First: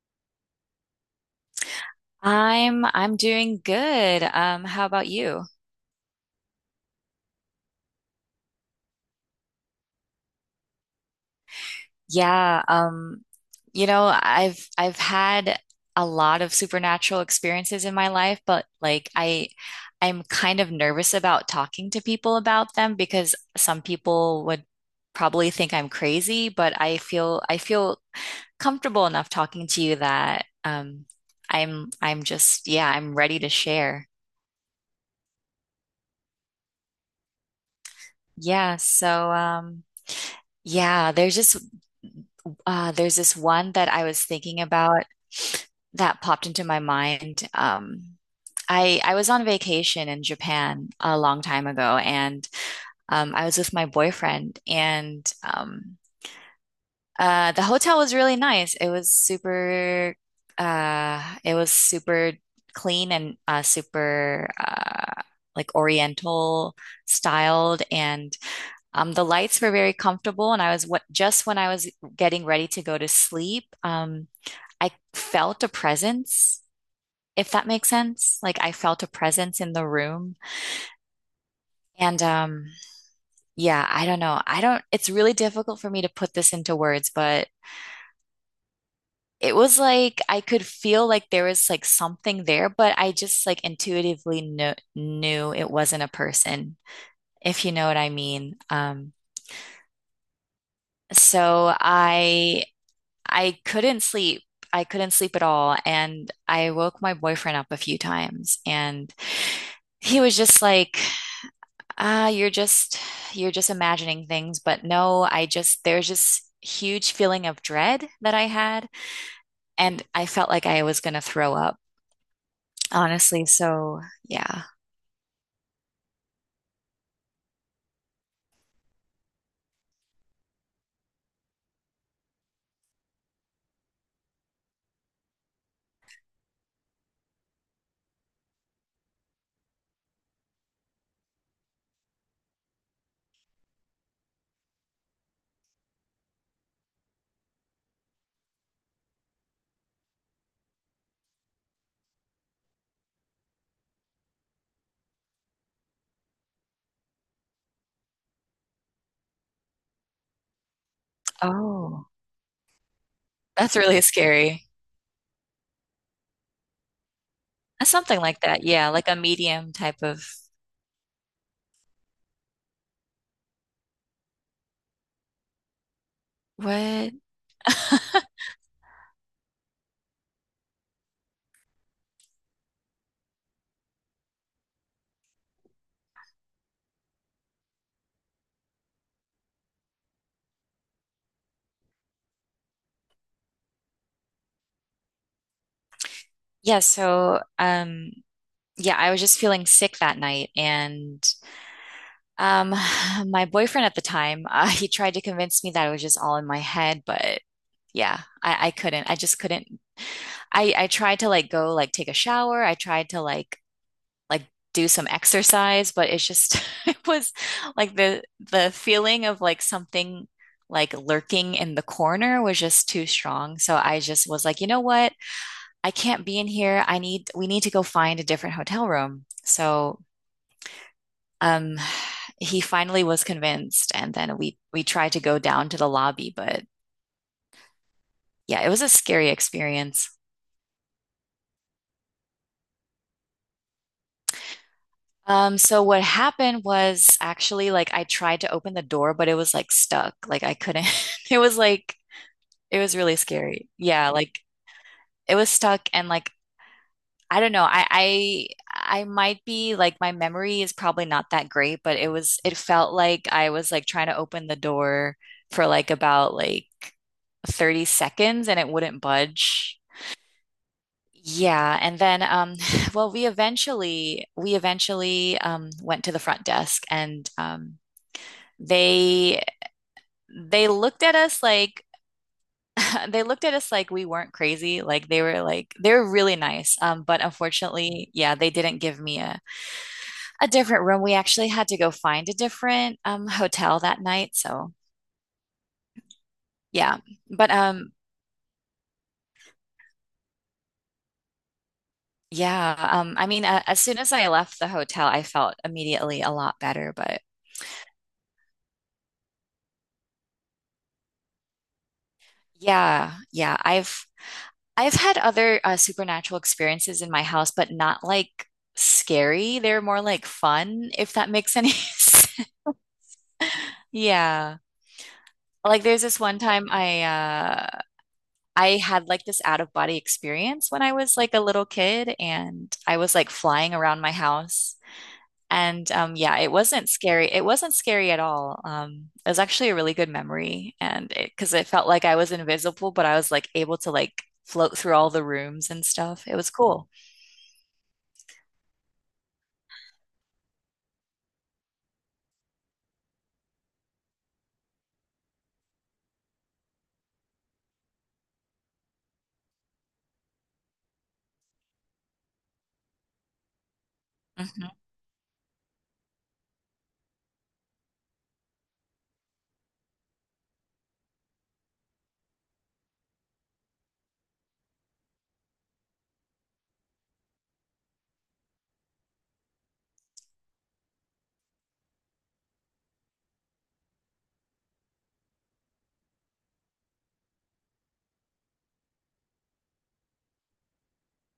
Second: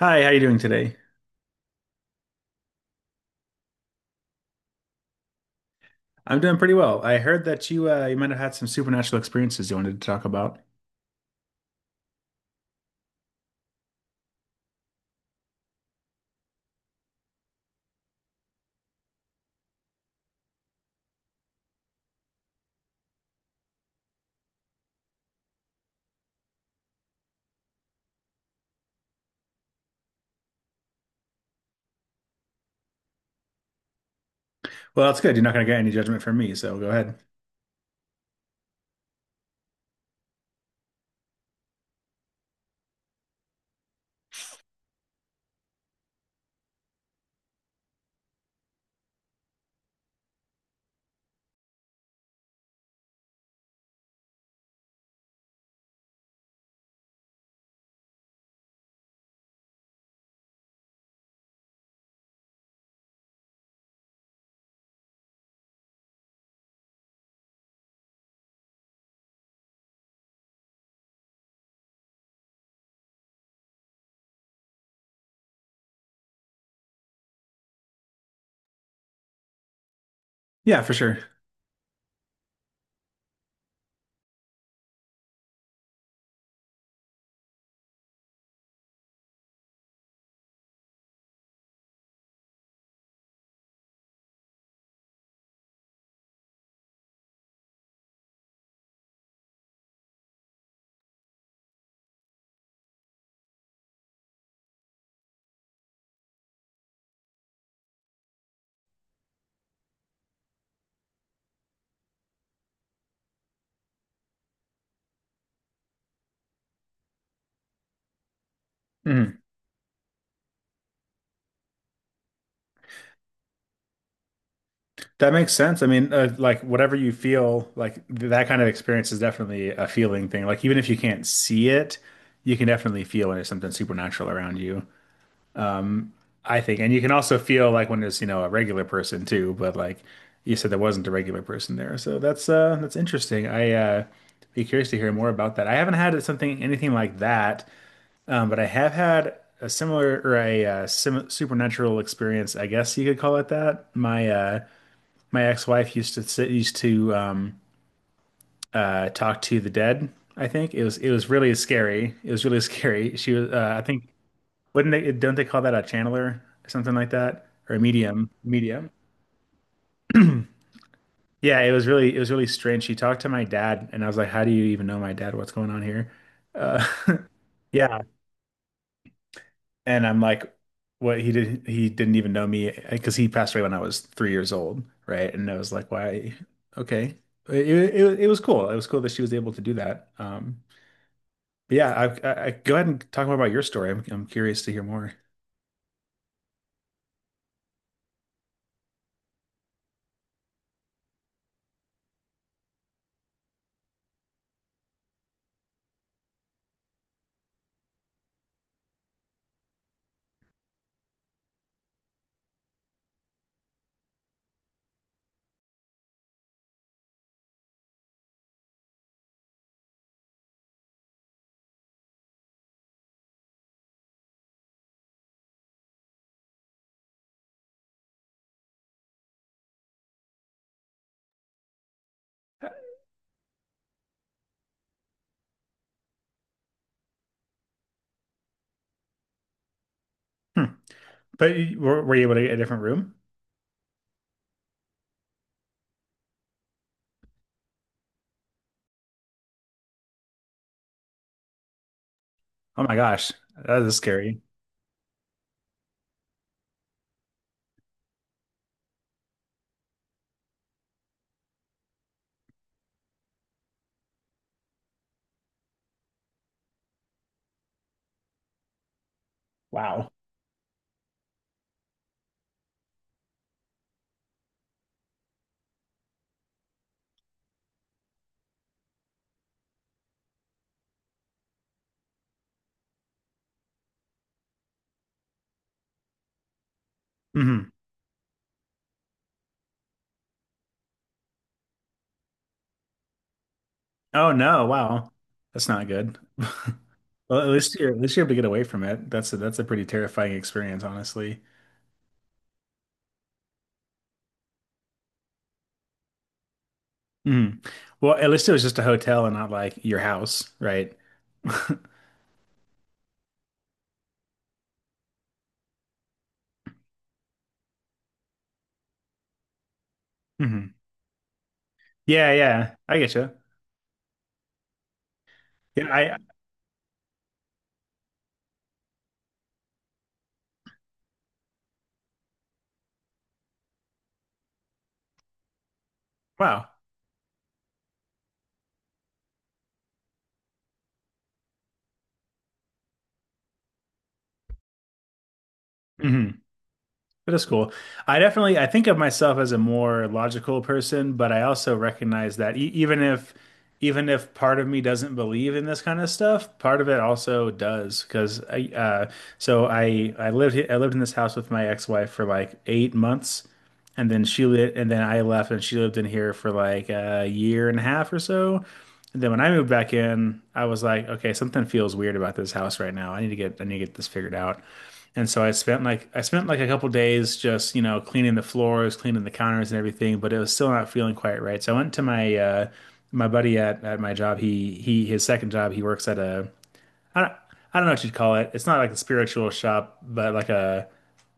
Hi, how are you doing today? I'm doing good. How about you? I'm doing pretty well. I heard that you might have had some supernatural experiences you wanted to talk about. Yeah, um, I've had a lot of supernatural experiences in my life, but I'm kind of nervous about talking to people about them because some people would probably think I'm crazy, but I feel comfortable enough talking to you that I'm just yeah, I'm ready to share. Well, that's good. You're not going to get any judgment from me, so go ahead. Yeah, so um yeah, there's just there's this one that I was thinking about that popped into my mind. I was on vacation in Japan a long time ago, and I was with my boyfriend, and the hotel was really nice. It was super clean and super like Oriental styled, and the lights were very comfortable, and I was what just when I was getting ready to go to sleep, I felt a presence, if that makes sense. Like I felt a presence in the room. Yeah, for sure. And yeah, I don't know. I don't, It's really difficult for me to put this into words, but it was like I could feel like there was like something there, but I just like intuitively knew it wasn't a person, if you know what I mean. So I couldn't sleep. I couldn't sleep at all. And I woke my boyfriend up a few times and he was just like, ah, you're just, you're just imagining things. But no, there's just huge feeling of dread that I had. Mhm. And I felt like I was going to throw up, honestly. So yeah. That makes sense. I mean, like whatever you feel, like that kind of experience is definitely a feeling thing. Like even if you can't see it, you can definitely feel when there's something supernatural around you, I think. And you can also feel like when it's, you know, a regular person too, but like you said there wasn't a regular person there. So that's interesting. I' be curious to hear more about that. I haven't had something anything like that, but I have had a similar or a sim supernatural experience, I guess you could call it that. My ex-wife used to talk to the dead, I think. It was really Oh, scary. It was really scary. She was that's I really think scary. wouldn't they, don't they call that a channeler or something like that? Or a Something medium? like that. Yeah. Medium. Like a medium type of Yeah, it was really strange. She talked to my dad and I was like, how do you even know my dad? What's going on here? Uh, what? yeah. And I'm like, he didn't even know me because he passed away when I was 3 years old. Right. And I was like, why? Okay. It was cool. It was cool that she was able to do that. But yeah, go ahead and talk more about your story. I'm curious to hear more. Yeah, so um yeah, I was just feeling sick that night and Um, my boyfriend at the time, he tried to convince me that it was just all in my head, but yeah, I couldn't. I just couldn't. I tried to like go like take a shower. I tried to like do some exercise, but it's just it was like the feeling of like something like lurking in the corner was just too strong. So I just was like, you know what? I can't be in here. I need we need to go find a different hotel room. So um, he finally was convinced, and then we tried to go down to the lobby, but yeah, it was a scary experience. Hmm. But were you able to get a different room? So what happened was actually like I tried to open the door, but it was like stuck. Like I couldn't. It was like it Oh was my really gosh, scary. that is Yeah, like scary. it was stuck, and like I don't know. I might be like my memory is probably not that great, but it felt like I was like trying to open the door for about 30 seconds and it wouldn't budge. Wow. Yeah, and then well we eventually went to the front desk and they they looked at us like they looked at us like we weren't crazy. They were really nice. But Hmm. unfortunately, yeah, they didn't give me a different room. We actually had to go find a different hotel that night. Oh no, So wow. That's not good. yeah, Well, at but least you're um, at least you're able to get away from it. That's a pretty terrifying experience, honestly. yeah, I mean, as soon as I left the hotel, I felt immediately a lot better. But Hmm. Well, at least it was just a hotel and not like your house, right? Hmm. yeah, I've had other supernatural experiences in my house, but not like scary. They're more like fun, if that makes any Yeah, sense. yeah. I get you. Yeah. Like Yeah, there's I this one time I had like this out of body experience when I was like a little kid and I was like flying around my house. And Yeah, it wow. wasn't scary. It wasn't scary at all. It was actually a really good memory. Because it felt like I was invisible, but I was like able to like float through all the rooms and stuff. It Mhm. was cool. That is cool. I think of myself as a more logical person, but I also recognize that e even if part of me doesn't believe in this kind of stuff, part of it also does. Because I so I lived in this house with my ex-wife for like 8 months, and then hmm I left, and she lived in here for like a year and a half or so. And then when I moved back in, I was like, okay, something feels weird about this house right now. I need to get this figured out. And so I spent like a couple days just, cleaning the floors, cleaning the counters and everything, but it was still not feeling quite right. So I went to my buddy at my job. He his second job, he works at a, I don't know what you'd call it. It's not like a spiritual shop, but like a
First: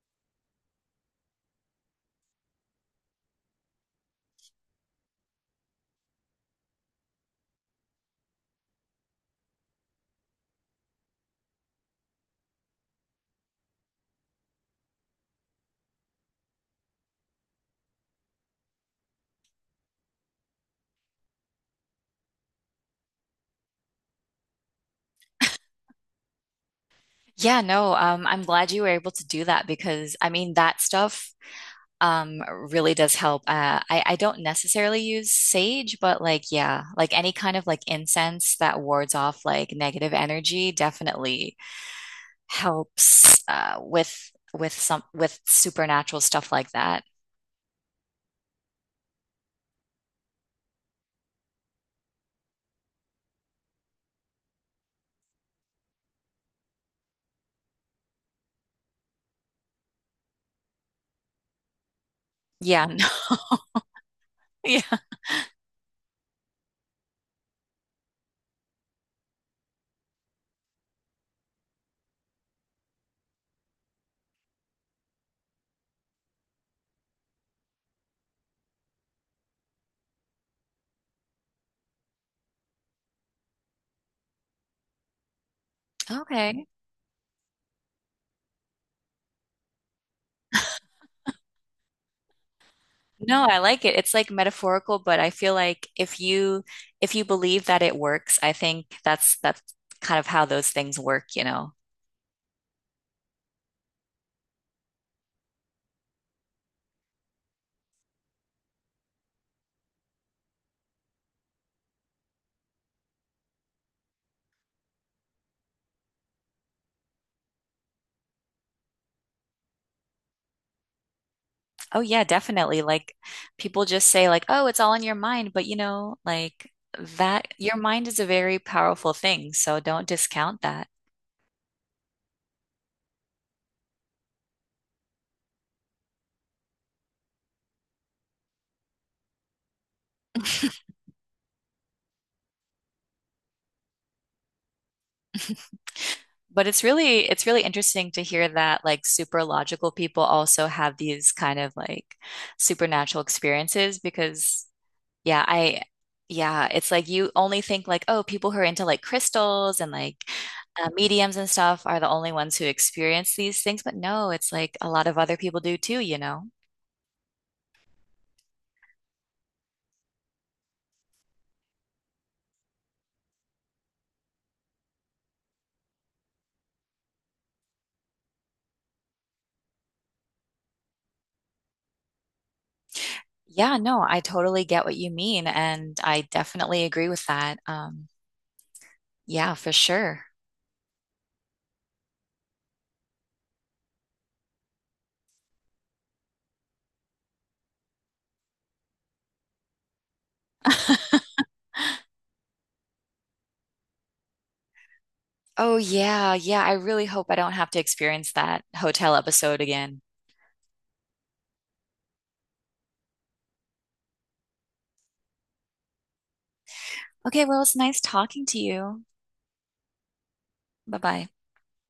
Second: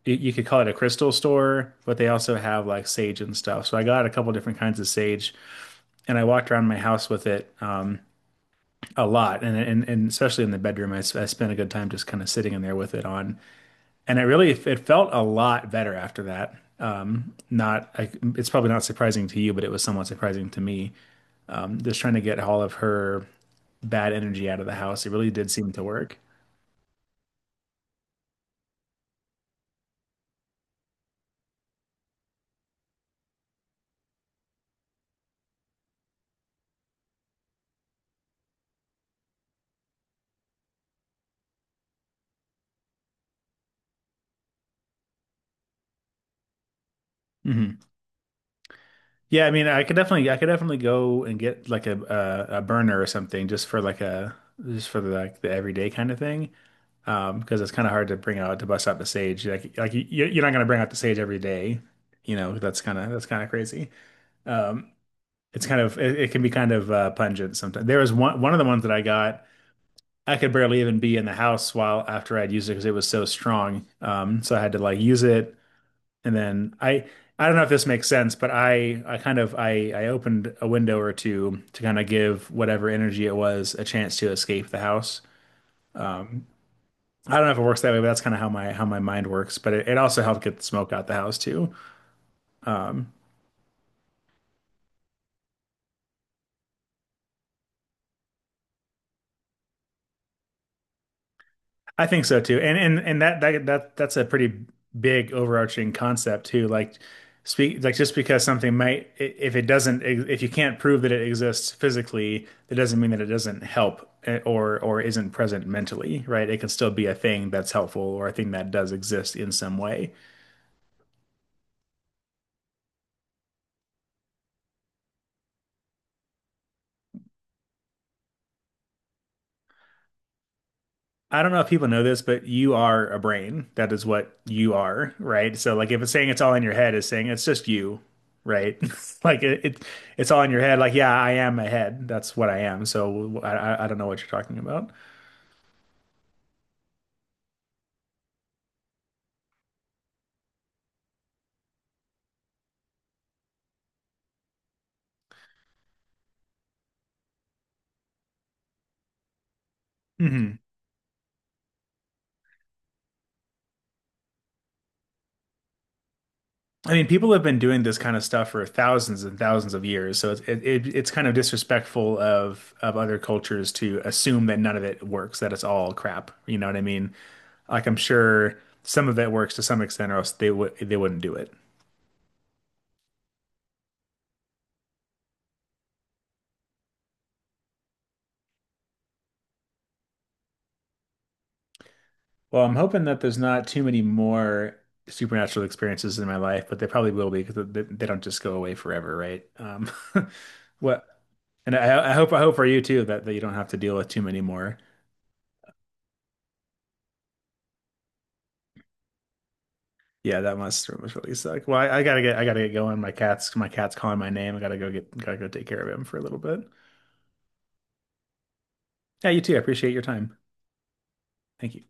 you you could call it a crystal store, but they also have like sage and stuff. So I got a couple different kinds of sage and I walked around my house with it a lot, and especially in the bedroom I spent a good time just kind of sitting in there with it on. And it felt a lot better after that. Not I, it's probably not surprising to you, but it was somewhat surprising to me. Just trying to get all of her bad energy out of the house, it really did seem to work. Yeah, no, I'm glad you were able to do that because I mean, that stuff um really does help. I don't necessarily use sage, but like yeah, like any kind of like incense that wards off like negative energy definitely helps with some with supernatural stuff like that. Hmm. Yeah, I mean, I could definitely go and get like a burner or something just for like a just for the, like the everyday kind of thing. Because it's kind of hard to bust out the sage. Like you're not gonna bring out the sage every day. You know, that's Yeah, kind no, of that's kind of crazy. yeah. Um, it's kind of it can be kind of pungent sometimes. There was one of the ones that I got. I could barely even be in the house while after I'd used it because it was so strong. So I had to like use it, and then I don't know if this makes sense, but I kind of I opened a window or two to kind of give whatever energy it was a chance to escape the house. Um, Okay. I don't know if it works that way, but that's kind of how my mind works. But it also helped get the smoke out the house too. Um, No, I like it. It's like metaphorical, but I feel like if you believe that it works, I think that's kind of how those things work, you know. I think so too. And that's a pretty big overarching concept too. Like speak like just because something if it doesn't, if you can't prove that it exists physically, that doesn't mean that it doesn't help, eh, or isn't present mentally, right? It can still be a thing that's helpful or a thing that does exist in some way. Oh yeah, definitely. Like people just say like, "Oh, it's all in your mind," but you know, like that your mind is a very powerful thing, so don't discount that. I don't know if people know this, but you are a brain. That is what you are, right? So like if it's saying it's all in your head, it's saying it's just you, right? Like it's all in your head. Like, yeah, I am a head. That's what I am. So I don't know what you're talking about. But it's really interesting to hear that like super logical people also have these kind of like supernatural experiences because yeah, I yeah, it's like you only think like, "Oh, people who are into like crystals and like Hmm. Mediums and stuff are the only ones who experience these things." But no, it's like a lot of other people do too, you know. I mean, people have been doing this kind of stuff for thousands and thousands of years. So it's kind of disrespectful of other cultures to assume that none of it works, that it's all crap. You know what I mean? Like I'm sure some of it works to some extent, or else they wouldn't do it. Yeah, no, I totally get what you mean, and I definitely agree with that. Yeah, for sure. Well, I'm hoping that there's not too many more supernatural experiences in my life, but they probably will be because they don't just go away forever, right? What? And I hope for you too that you don't have to deal with too many more. Oh, yeah, yeah, I really hope I don't have to experience that hotel episode again. Yeah, that must really suck. Well, I gotta get going. My cat's calling my name. I gotta go take care of him for a little bit. Okay, well, it's nice talking to you. Yeah, you too. I appreciate your time. Bye-bye. Thank you.